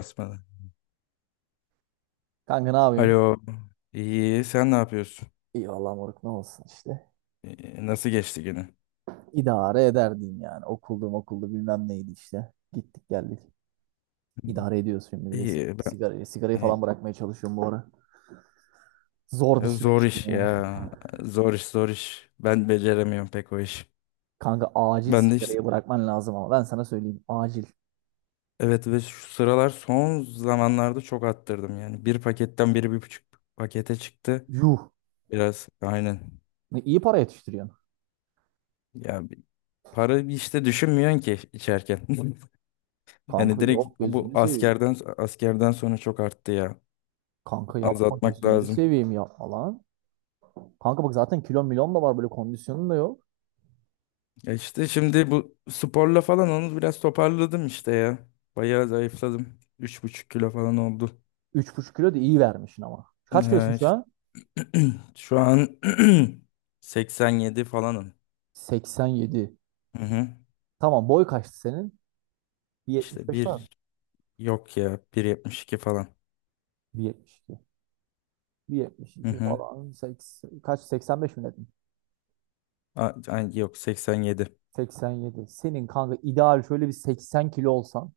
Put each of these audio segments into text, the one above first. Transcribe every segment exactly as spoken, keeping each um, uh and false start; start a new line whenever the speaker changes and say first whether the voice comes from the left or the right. left: Basmadı.
right: Kanka ne yapıyorsun?
left: Alo. İyi. Sen ne yapıyorsun?
right: İyi vallahi moruk ne olsun işte.
left: Ee, Nasıl geçti günü?
right: İdare eder diyeyim yani. Okuldu okuldu bilmem neydi işte. Gittik geldik. İdare ediyoruz şimdi bir de si-
left: İyi. Ben,
right: sigarayı. Sigarayı
left: e,
right: falan bırakmaya çalışıyorum bu ara. Zor bir
left: zor
right: süreçti
left: iş
right: yani.
left: ya. Zor iş. Zor iş. Ben beceremiyorum pek o iş.
right: Kanka acil
left: Ben de işte,
right: sigarayı bırakman lazım ama ben sana söyleyeyim acil.
left: evet, ve şu sıralar son zamanlarda çok attırdım yani. Bir paketten biri bir buçuk pakete çıktı.
right: Yuh.
left: Biraz aynen.
right: Ne iyi para yetiştiriyorsun.
left: Ya bir- para işte düşünmüyorsun ki içerken. Yani
right: Kanka
left: direkt
right: yok
left: o bu
right: gözünü seveyim.
left: askerden askerden sonra çok arttı ya.
right: Kanka yapma
left: Azaltmak
right: gözünü
left: lazım.
right: seveyim yapma lan. Kanka bak zaten kilon milon da var böyle kondisyonun da yok.
left: Ya işte şimdi bu sporla falan onu biraz toparladım işte ya. Bayağı zayıfladım. Üç buçuk kilo falan oldu.
right: Üç buçuk kilo da iyi vermişsin ama. Kaç kilosun
left: Ee,
right: şu
left: işte
right: an?
left: şu an seksen yedi falanım.
right: seksen yedi.
left: Hı hı.
right: Tamam, boy kaçtı senin?
left: İşte
right: bir yetmiş beş var mı?
left: bir yok ya, bir yetmiş iki falan.
right: bir yetmiş iki.
left: Hı
right: bir yetmiş iki
left: hı.
right: falan. seksen, kaç? seksen beş mi dedin?
left: A- ay- yok, seksen yedi.
right: seksen yedi. Senin kanka ideal şöyle bir seksen kilo olsan.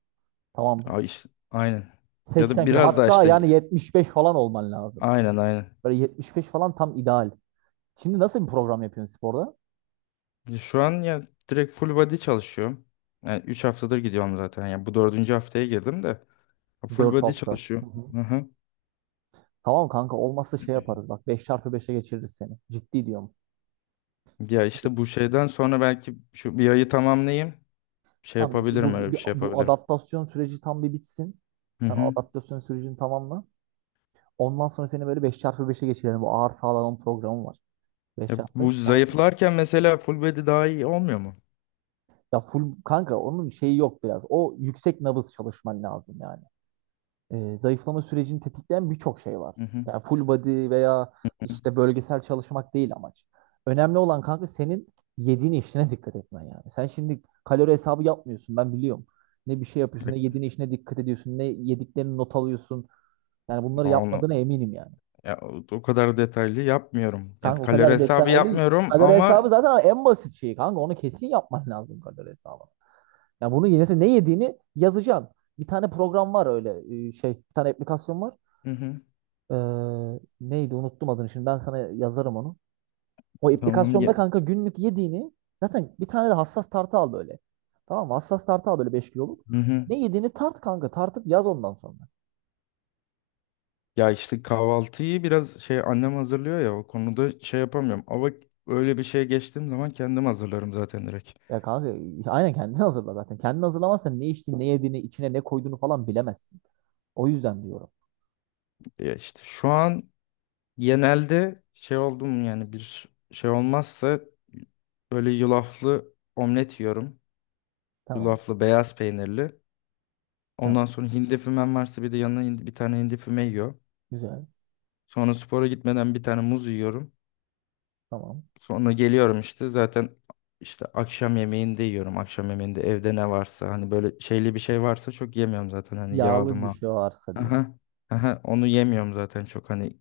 right: Tamam mı?
left: Ay işte, aynen. Ya da
right: seksen kilo.
left: biraz daha
right: Hatta
left: işte,
right: yani yetmiş beş falan olman lazım.
left: aynen aynen.
right: Böyle yetmiş beş falan tam ideal. Şimdi nasıl bir program yapıyorsun sporda?
left: Şu an ya direkt full body çalışıyorum. Yani üç haftadır gidiyorum zaten. Yani bu dördüncü haftaya girdim de full
right: Dört
left: body
right: hafta. Hı
left: çalışıyorum.
right: hı.
left: Hı hı.
right: Tamam kanka, olmazsa şey yaparız bak, beş çarpı beşe geçiririz seni. Ciddi diyorum.
left: Ya işte bu şeyden sonra belki şu bir ayı tamamlayayım. Şey
right: Tamam,
left: yapabilirim,
right: bu,
left: öyle bir
right: bu,
left: şey
right: bu
left: yapabilirim.
right: adaptasyon süreci tam bir bitsin.
left: Hı
right: Sen
left: hı.
right: adaptasyon sürecini tamamla. Ondan sonra seni böyle beş çarpı beşe geçirelim. Bu ağır sağlanan programı var. Beş
left: Ya
right: çarpı
left: bu
right: beş ona,
left: zayıflarken mesela full body daha iyi olmuyor mu?
right: ya full kanka onun şeyi yok biraz. O yüksek nabız çalışman lazım yani. E, zayıflama sürecini tetikleyen birçok şey var.
left: Hı hı.
right: Yani full body veya
left: Hı.
right: işte bölgesel çalışmak değil amaç. Önemli olan kanka senin yediğin işine dikkat etmen yani. Sen şimdi kalori hesabı yapmıyorsun, ben biliyorum. Ne bir şey yapıyorsun, ne yediğin işine dikkat ediyorsun, ne yediklerini not alıyorsun. Yani bunları
left: Ya Onu
right: yapmadığına eminim yani.
left: ya o o kadar detaylı yapmıyorum. Yani
right: Kanka o
left: kalori
right: kadar
left: hesabı
right: detaylı.
left: yapmıyorum
right: Kalori
left: ama
right: hesabı zaten en basit şeyi kanka. Onu kesin yapman lazım kalori hesabı. Yani bunu yine sen ne yediğini yazacaksın. Bir tane program var öyle e, şey, bir tane aplikasyon var.
left: hı hı.
right: Ee, neydi, unuttum adını, şimdi ben sana yazarım onu. O
left: Tamam
right: aplikasyonda
left: ya.
right: kanka günlük yediğini, zaten bir tane de hassas tartı al böyle. Tamam mı? Hassas tartı al böyle beş kiloluk.
left: Hı hı.
right: Ne yediğini tart kanka, tartıp yaz ondan sonra.
left: Ya işte kahvaltıyı biraz şey annem hazırlıyor ya, o konuda şey yapamıyorum. Ama öyle bir şeye geçtiğim zaman kendim hazırlarım zaten direkt.
right: Ya kanka aynen kendin hazırla zaten. Kendin hazırlamazsan ne içtiğini ne yediğini içine ne koyduğunu falan bilemezsin. O yüzden diyorum.
left: Ya işte şu an genelde şey oldum yani, bir şey olmazsa böyle yulaflı omlet yiyorum.
right: Tamam,
left: Yulaflı beyaz peynirli.
right: tamam,
left: Ondan sonra hindi fümem varsa bir de yanına hindi- bir tane hindi füme yiyor.
right: güzel,
left: Sonra spora gitmeden bir tane muz yiyorum.
right: tamam.
left: Sonra geliyorum işte zaten, işte akşam yemeğinde yiyorum. Akşam yemeğinde evde ne varsa, hani böyle şeyli bir şey varsa çok yemiyorum zaten, hani yağlı
right: Yağlı bir
left: ma.
right: şey varsa diye.
left: Aha, aha, onu yemiyorum zaten çok, hani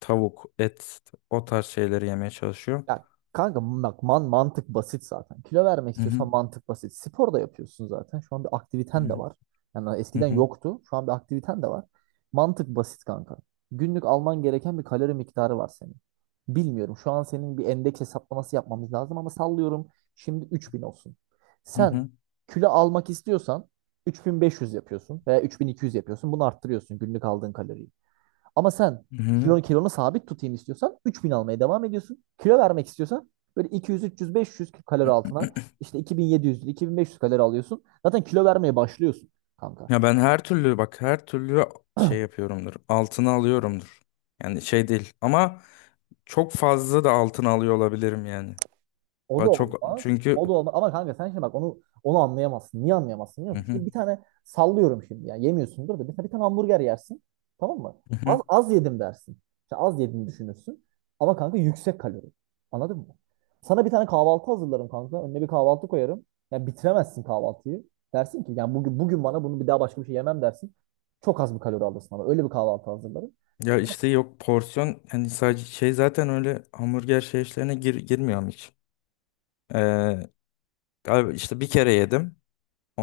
left: tavuk, et, o tarz şeyleri yemeye çalışıyorum.
right: Ya kanka bak, man mantık basit zaten. Kilo vermek
left: Hı
right: istiyorsan mantık basit. Spor da yapıyorsun zaten. Şu an bir aktiviten de
left: hı.
right: var. Yani
left: Hı
right: eskiden
left: hı,
right: yoktu. Şu an bir aktiviten de var. Mantık basit kanka. Günlük alman gereken bir kalori miktarı var senin. Bilmiyorum. Şu an senin bir endeks hesaplaması yapmamız lazım ama sallıyorum. Şimdi üç bin olsun.
left: hı
right: Sen
left: hı,
right: kilo almak istiyorsan üç bin beş yüz yapıyorsun veya üç bin iki yüz yapıyorsun. Bunu arttırıyorsun, günlük aldığın kaloriyi. Ama sen
left: hı hı.
right: kilonu, kilonu sabit tutayım istiyorsan üç bin almaya devam ediyorsun. Kilo vermek istiyorsan böyle iki yüz, üç yüz, beş yüz kalori altına, işte iki bin yedi yüz, iki bin beş yüz kalori alıyorsun. Zaten kilo vermeye başlıyorsun kanka.
left: Ya ben her türlü, bak her türlü şey yapıyorumdur. Altına alıyorumdur. Yani şey değil ama çok fazla da altına alıyor olabilirim yani.
right: O da
left: Ba- Çok
right: olmaz.
left: çünkü
right: O da olmaz. Ama kanka sen şimdi bak onu, onu anlayamazsın. Niye anlayamazsın biliyor
left: hı
right: musun?
left: hı,
right: Şimdi bir tane sallıyorum şimdi ya. Yemiyorsundur da mesela bir tane hamburger yersin. Tamam mı?
left: hı
right: Az,
left: hı.
right: az yedim dersin. İşte az yediğini düşünürsün. Ama kanka yüksek kalori. Anladın mı? Sana bir tane kahvaltı hazırlarım kanka. Önüne bir kahvaltı koyarım. Yani bitiremezsin kahvaltıyı. Dersin ki yani bugün bugün bana bunu bir daha, başka bir şey yemem dersin. Çok az bir kalori alırsın ama öyle bir kahvaltı hazırlarım.
left: Ya işte yok porsiyon, hani sadece şey zaten, öyle hamburger şey işlerine gir, girmiyorum hiç. Ee, galiba işte bir kere yedim.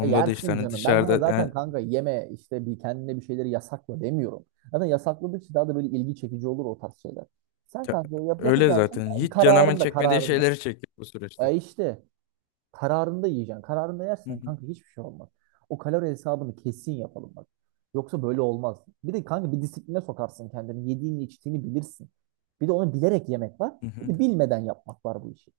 right: E
left: da işte
right: yersin
left: hani
right: canım. Ben sana
left: dışarıda
right: zaten
left: yani
right: kanka yeme işte, bir kendine bir şeyleri yasakla demiyorum. Zaten yasakladıkça daha da böyle ilgi çekici olur o tarz şeyler. Sen
left: ya-
right: kanka yap,
left: öyle
right: yapacağın
left: zaten
right: şey
left: hiç canımın
right: kararında
left: çekmediği
right: kararında.
left: şeyleri çekiyor bu süreçte.
right: E işte kararında yiyeceksin. Kararında
left: Hı
right: yersen
left: hı,
right: kanka hiçbir şey olmaz. O kalori hesabını kesin yapalım bak. Yoksa böyle olmaz. Bir de kanka bir disipline sokarsın kendini. Yediğini içtiğini bilirsin. Bir de onu bilerek yemek var.
left: hı
right: Bir
left: hı.
right: de bilmeden yapmak var bu işi.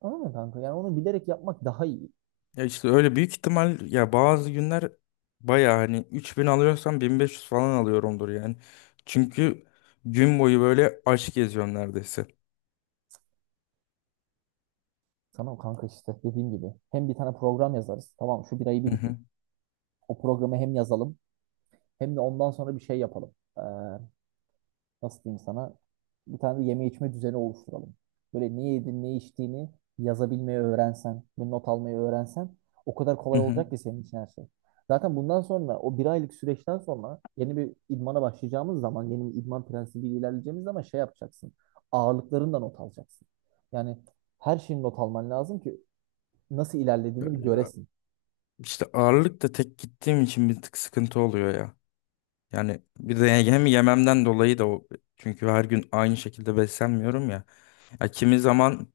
right: Anladın mı kanka? Yani onu bilerek yapmak daha iyi.
left: Ya işte öyle büyük ihtimal, ya bazı günler baya hani üç bin alıyorsam bin beş yüz falan alıyorumdur yani. Çünkü gün boyu böyle aç geziyorum neredeyse.
right: Tamam kanka, işte dediğim gibi. Hem bir tane program yazarız. Tamam, şu bir ayı bir
left: Hı
right: bitir.
left: hı.
right: O programı hem yazalım hem de ondan sonra bir şey yapalım. Ee, nasıl diyeyim sana? Bir tane de yeme içme düzeni oluşturalım. Böyle ne yedin ne içtiğini yazabilmeyi öğrensen ve not almayı öğrensen, o kadar
left: Hı
right: kolay
left: hı.
right: olacak ki senin için her şey. Zaten bundan sonra o bir aylık süreçten sonra yeni bir idmana başlayacağımız zaman, yeni bir idman prensibiyle ilerleyeceğimiz zaman şey yapacaksın. Ağırlıklarından not alacaksın. Yani her şeyin not alman lazım ki nasıl ilerlediğini bir
left: Ya
right: göresin.
left: işte ağırlık da tek gittiğim için bir tık sıkıntı oluyor ya. Yani bir de hem yememden dolayı da o, çünkü her gün aynı şekilde beslenmiyorum ya. Ya kimi zaman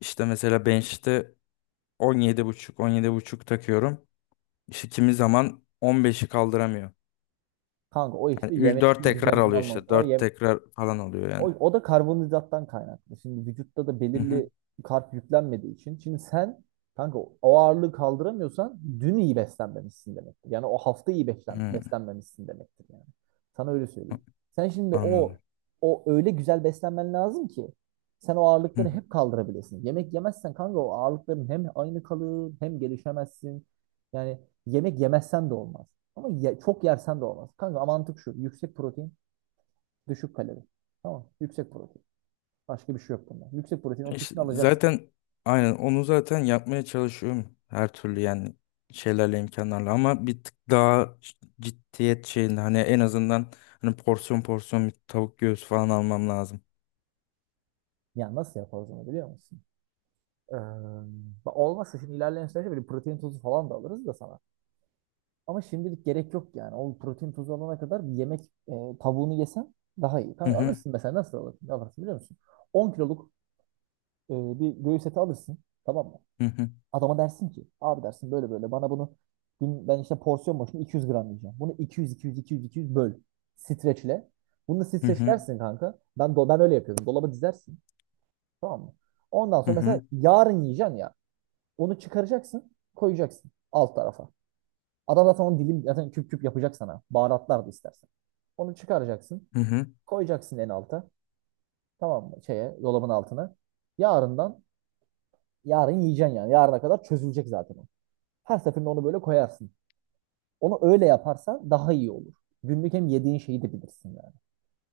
left: işte mesela bench'te on yedi virgül beş buçuk on yedi buçuk takıyorum. İşte kimi zaman on beşi kaldıramıyor.
right: Kanka o işte yeme
left: Yani dört
right: içme
left: tekrar
right: düzenin
left: alıyor
right: olmam.
left: işte.
right: O
left: Dört
right: yem,
left: tekrar falan alıyor
right: O,
left: yani.
right: o da karbonhidrattan kaynaklı. Şimdi vücutta da
left: Hı hı.
right: belirli karp yüklenmediği için. Şimdi sen kanka o ağırlığı kaldıramıyorsan dün iyi beslenmemişsin demektir. Yani o hafta iyi beslen,
left: Hı.
right: beslenmemişsin demektir yani. Sana öyle söyleyeyim. Sen şimdi o
left: Anladım.
right: o öyle güzel beslenmen lazım ki sen o ağırlıkları
left: Hı.
right: hep kaldırabilesin. Yemek yemezsen kanka o ağırlıkların hem aynı kalır hem gelişemezsin. Yani yemek yemezsen de olmaz. Ama ye- çok yersen de olmaz. Kanka mantık şu. Yüksek protein, düşük kalori. Tamam. Yüksek protein. Başka bir şey yok bunda. Yüksek protein o
left: İşte
right: kesin alacaksın.
left: zaten aynen onu zaten yapmaya çalışıyorum. Her türlü yani, şeylerle imkanlarla, ama bir tık daha ciddiyet şeyinde, hani en azından, hani porsiyon porsiyon bir tavuk göğsü falan almam lazım.
right: Ya nasıl yaparız onu biliyor musun? Ee, olmazsa şimdi ilerleyen süreçte böyle protein tozu falan da alırız da sana. Ama şimdilik gerek yok yani. O protein tozu alana kadar bir yemek, e, tavuğunu yesen daha iyi.
left: Hı
right: Kanka
left: hı.
right: alırsın mesela, nasıl alırsın? Alırsın biliyor musun? on kiloluk e, bir göğüs eti alırsın. Tamam mı?
left: Hı hı.
right: Adama dersin ki abi, dersin böyle böyle bana bunu, gün ben işte porsiyon başına iki yüz gram yiyeceğim. Bunu iki yüz iki yüz iki yüz iki yüz böl. Streçle. Bunu da
left: Hı hı.
right: streçlersin kanka. Ben do- ben öyle yapıyordum. Dolaba dizersin. Tamam mı? Ondan
left: Hı
right: sonra mesela
left: hı.
right: yarın yiyeceksin ya. Onu çıkaracaksın, koyacaksın alt tarafa. Adam zaten onu dilim, zaten küp küp yapacak sana. Baharatlar da istersen. Onu çıkaracaksın,
left: Hı hı.
right: koyacaksın en alta. Tamam mı? Şeye, dolabın altına. Yarından Yarın yiyeceksin yani. Yarına kadar çözülecek zaten o. Her seferinde onu böyle koyarsın. Onu öyle yaparsan daha iyi olur. Günlük hem yediğin şeyi de bilirsin yani.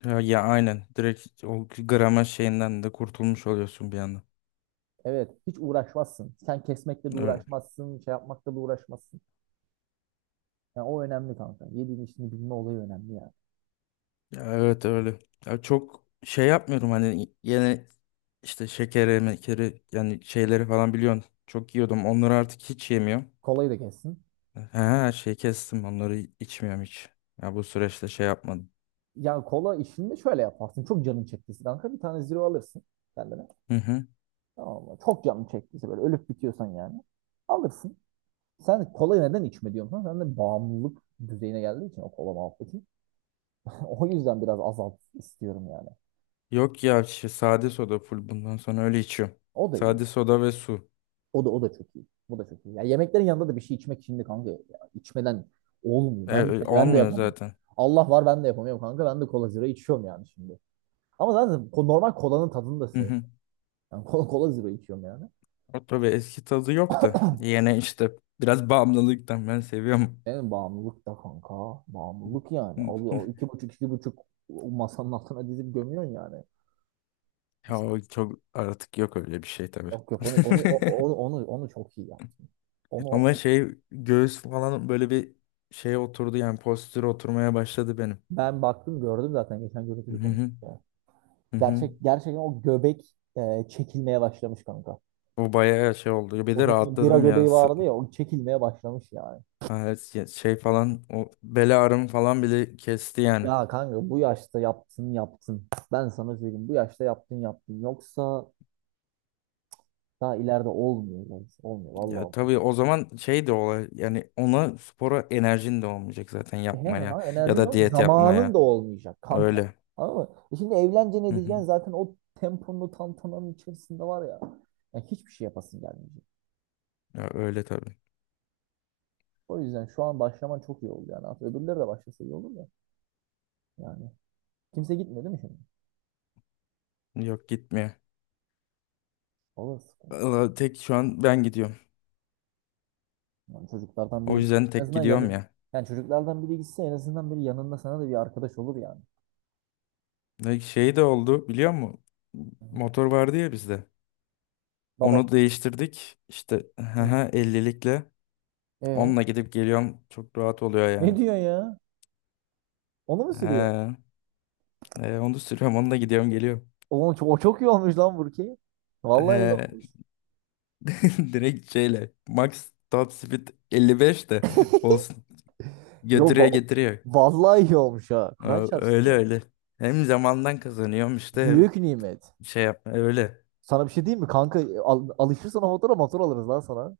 left: Ya, ya aynen, direkt o grama şeyinden de kurtulmuş oluyorsun bir anda.
right: Evet, hiç uğraşmazsın. Sen kesmekle de uğraşmazsın, şey yapmakla da uğraşmazsın. Yani o önemli kanka. Yediğin işini bilme olayı önemli yani.
left: Ya evet, öyle. Ya çok şey yapmıyorum, hani yine işte şekeri, mekeri, yani şeyleri falan biliyorsun. Çok yiyordum. Onları artık hiç yemiyorum.
right: Kolayı da kessin.
left: He, şey kestim. Onları içmiyorum hiç. Ya bu süreçte şey yapmadım.
right: Yani kola işini de şöyle yaparsın. Çok canın çektiyse kanka bir tane zero alırsın kendine.
left: Hı hı.
right: Tamam mı? Çok canın çektiyse böyle ölüp bitiyorsan yani. Alırsın. Sen kolayı neden içme diyorsun? Sen de bağımlılık düzeyine geldiği için o kola muhabbeti. O yüzden biraz azalt istiyorum yani.
left: Yok ya şey, sade soda full bundan sonra öyle içiyorum.
right: O da iyi.
left: Sade soda ve su.
right: O da o da çok iyi. Bu da çok iyi. Ya yemeklerin yanında da bir şey içmek şimdi kanka. Ya, içmeden olmuyor.
left: E,
right: Ben
left: e,
right: mesela ben de
left: olmuyor
right: yapamıyorum.
left: zaten.
right: Allah var, ben de yapamıyorum kanka. Ben de kola zero içiyorum yani şimdi. Ama zaten ko- normal kolanın tadını da
left: Hı
right: seviyorum.
left: hı.
right: Yani kola, kola zero içiyorum yani.
left: O tabii eski tadı yok da. Yine işte biraz bağımlılıktan ben seviyorum.
right: Benim bağımlılık da kanka. Bağımlılık yani. Alıyor iki buçuk iki buçuk o masanın altına dizip gömüyorsun yani.
left: Ya o çok artık yok öyle bir şey tabii.
right: Yok yok onu onu o- onu onu, onu çok iyi yaptın. Onu,
left: Ama
right: onu-
left: şey göğüs falan böyle bir şey oturdu, yani postür oturmaya başladı benim.
right: Ben baktım gördüm zaten, geçen
left: Hı
right: görüntülü konuştuk
left: hı
right: ya.
left: hı. Hı.
right: Gerçek, gerçekten o göbek e, çekilmeye başlamış kanka.
left: O bayağı şey oldu. Bir
right: O
left: de
right: senin bira
left: rahatladım ya.
right: göbeği
left: Sı-
right: vardı ya, o çekilmeye başlamış yani.
left: ha, evet, ya şey falan, o bel ağrım falan bile kesti yani.
right: Ya kanka bu yaşta yaptın yaptın. Ben sana söyleyeyim, bu yaşta yaptın yaptın. Yoksa daha ileride olmuyor lan. Olmuyor
left: Ya
right: vallahi.
left: tabii, o zaman şey de olay yani, ona spora enerjin de olmayacak zaten
right: Olmuyor. He,
left: yapmaya
right: lan
left: ya
right: enerjin
left: da
right: o
left: diyet
right: zamanın da
left: yapmaya.
right: olmayacak kanka.
left: Öyle.
right: Anladın mı? E şimdi evleneceksin
left: Hı hı.
right: edeceksin zaten, o temponlu tantananın içerisinde var ya. Yani hiçbir şey yapasın gelmeyecek.
left: Ya öyle tabii.
right: O yüzden şu an başlaman çok iyi oldu yani. Aslında öbürleri de başlasa iyi olur da. Yani kimse gitmiyor değil mi şimdi?
left: Yok gitmiyor.
right: O da sıkıntı.
left: Valla tek şu an ben gidiyorum.
right: Yani çocuklardan
left: O
right: biri de
left: yüzden
right: en
left: tek
right: azından
left: gidiyorum
right: yanı,
left: ya.
right: yani çocuklardan biri gitse en azından biri yanında, sana da bir arkadaş olur yani.
left: Ne şey de oldu biliyor musun? Motor vardı ya bizde.
right: Baban.
left: Onu değiştirdik. İşte
right: Hı.
left: ellilikle.
right: E
left: Onunla gidip geliyorum. Çok rahat oluyor
right: ne
left: yani.
right: diyor ya? Onu mu sürüyor?
left: He, he, onu sürüyorum. Onunla gidiyorum geliyorum.
right: Oğlum çok, o çok iyi olmuş lan Burki. Vallahi iyi olmuş.
left: He, direkt şeyle. Max top speed elli beş de olsun.
right: Yo
left: Götürüyor
right: ba-
left: getiriyor.
right: Vallahi iyi olmuş ha. Kur'an
left: Ö-
right: çarpsın
left: Öyle
right: ya.
left: öyle. Hem zamandan kazanıyorum işte, hem
right: Büyük nimet.
left: şey yap e, öyle.
right: Sana bir şey diyeyim mi kanka? Al, alışırsan o motora, motor alırız lan sana.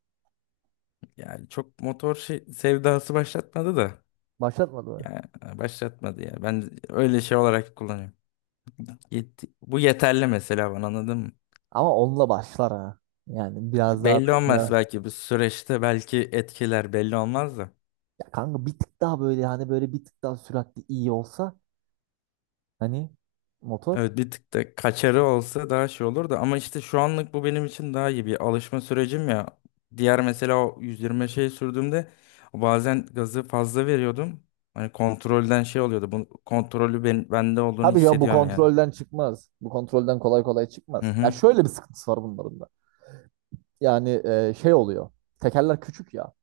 left: Yani çok motor şey, sevdası başlatmadı da.
right: Başlatmadı mı?
left: Ya başlatmadı ya. Ben öyle şey olarak kullanıyorum. Yet- Bu yeterli mesela bana, anladın mı?
right: Ama onunla başlar ha. Yani biraz daha
left: Belli
right: böyle şey-
left: olmaz,
right: ya.
left: belki bu süreçte belki etkiler, belli olmaz da.
right: Kanka bir tık daha böyle, hani böyle bir tık daha süratli iyi olsa, hani motor?
left: Evet, bir tık da kaçarı olsa daha şey olur da, ama işte şu anlık bu benim için daha iyi bir alışma sürecim ya. Diğer mesela o yüz yirmi şey sürdüğümde bazen gazı fazla veriyordum. Hani kontrolden şey oluyordu. Bu kontrolü ben, bende olduğunu
right: Tabii ya, bu
left: hissediyorum yani.
right: kontrolden çıkmaz. Bu kontrolden kolay kolay
left: Hı
right: çıkmaz. Ya
left: hı.
right: şöyle bir sıkıntısı var bunların da. Yani e, şey oluyor. Tekerler küçük ya.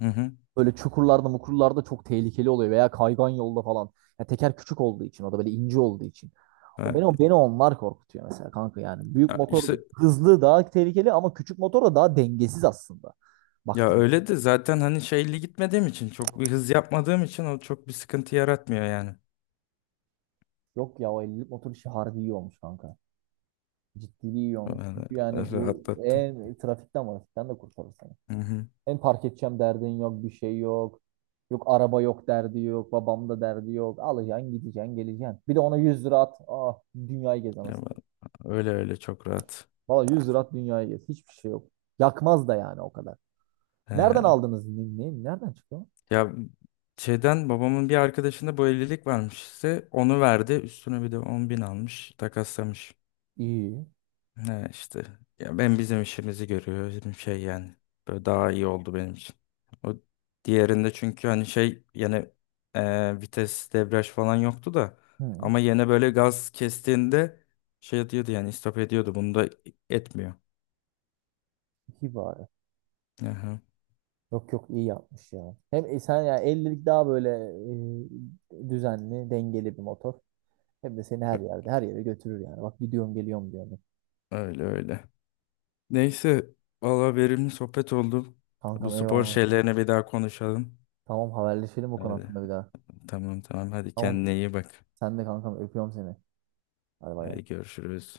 left: Hı hı.
right: Böyle çukurlarda, mukurlarda çok tehlikeli oluyor veya kaygan yolda falan. Ya teker küçük olduğu için, o da böyle ince olduğu için. O beni, beni onlar korkutuyor mesela kanka yani. Büyük motor
left: Evet.
right: hızlı, daha tehlikeli, ama küçük motor da daha dengesiz aslında.
left: Ya
right: Baktım.
left: öyle de zaten, hani şeyli gitmediğim için, çok bir hız yapmadığım için o çok bir sıkıntı yaratmıyor yani.
right: Yok ya, o ellilik motor işi harbi iyi olmuş kanka. Ciddiliği iyi olmuş.
left: Yani,
right: Çünkü yani
left: e,
right: bu
left: rahatlattım.
right: en trafikten trafikten de kurtarır seni.
left: Hı hı.
right: En park edeceğim derdin yok, bir şey yok. Yok araba yok derdi yok, babam da derdi yok. Alacaksın, gideceksin, geleceksin. Bir de ona yüz lira at, ah, dünyayı gez
left: Ya
right: anasını.
left: ben- öyle öyle, çok rahat.
right: Valla yüz lira at, dünyayı gez. Hiçbir şey yok. Yakmaz da yani o kadar.
left: He.
right: Nereden aldınız? Ne, ne- nereden çıktı?
left: Ya şeyden babamın bir arkadaşında bu evlilik varmış işte, onu verdi, üstüne bir de on bin almış, takaslamış.
right: İyi.
left: Ne işte. Ya ben, bizim işimizi görüyor. Bizim şey yani. Böyle daha iyi oldu benim için. O diğerinde çünkü hani şey yani, e, vites debriyaj falan yoktu da
right: Hı,
left: ama yine böyle gaz kestiğinde şey diyordu yani, istop ediyordu. Bunda etmiyor.
right: iyi bari.
left: Aha.
right: Yok yok, iyi yapmış ya. Hem e, sen ya ellilik daha böyle e, düzenli, dengeli bir motor. Hem de seni
left: Ö-
right: her yerde, her yere götürür yani. Bak gidiyorum, geliyorum diyorum.
left: Öyle öyle. Neyse, valla verimli sohbet oldu. Bu
right: Kankam
left: spor
right: eyvallah.
left: şeylerini bir daha konuşalım.
right: Tamam, haberleşelim bu konu
left: Hadi
right: hakkında bir daha.
left: tamam tamam, hadi
right: Tamam.
left: kendine iyi bak.
right: Sen de kankam, öpüyorum seni. Hadi bay.
left: Hadi görüşürüz.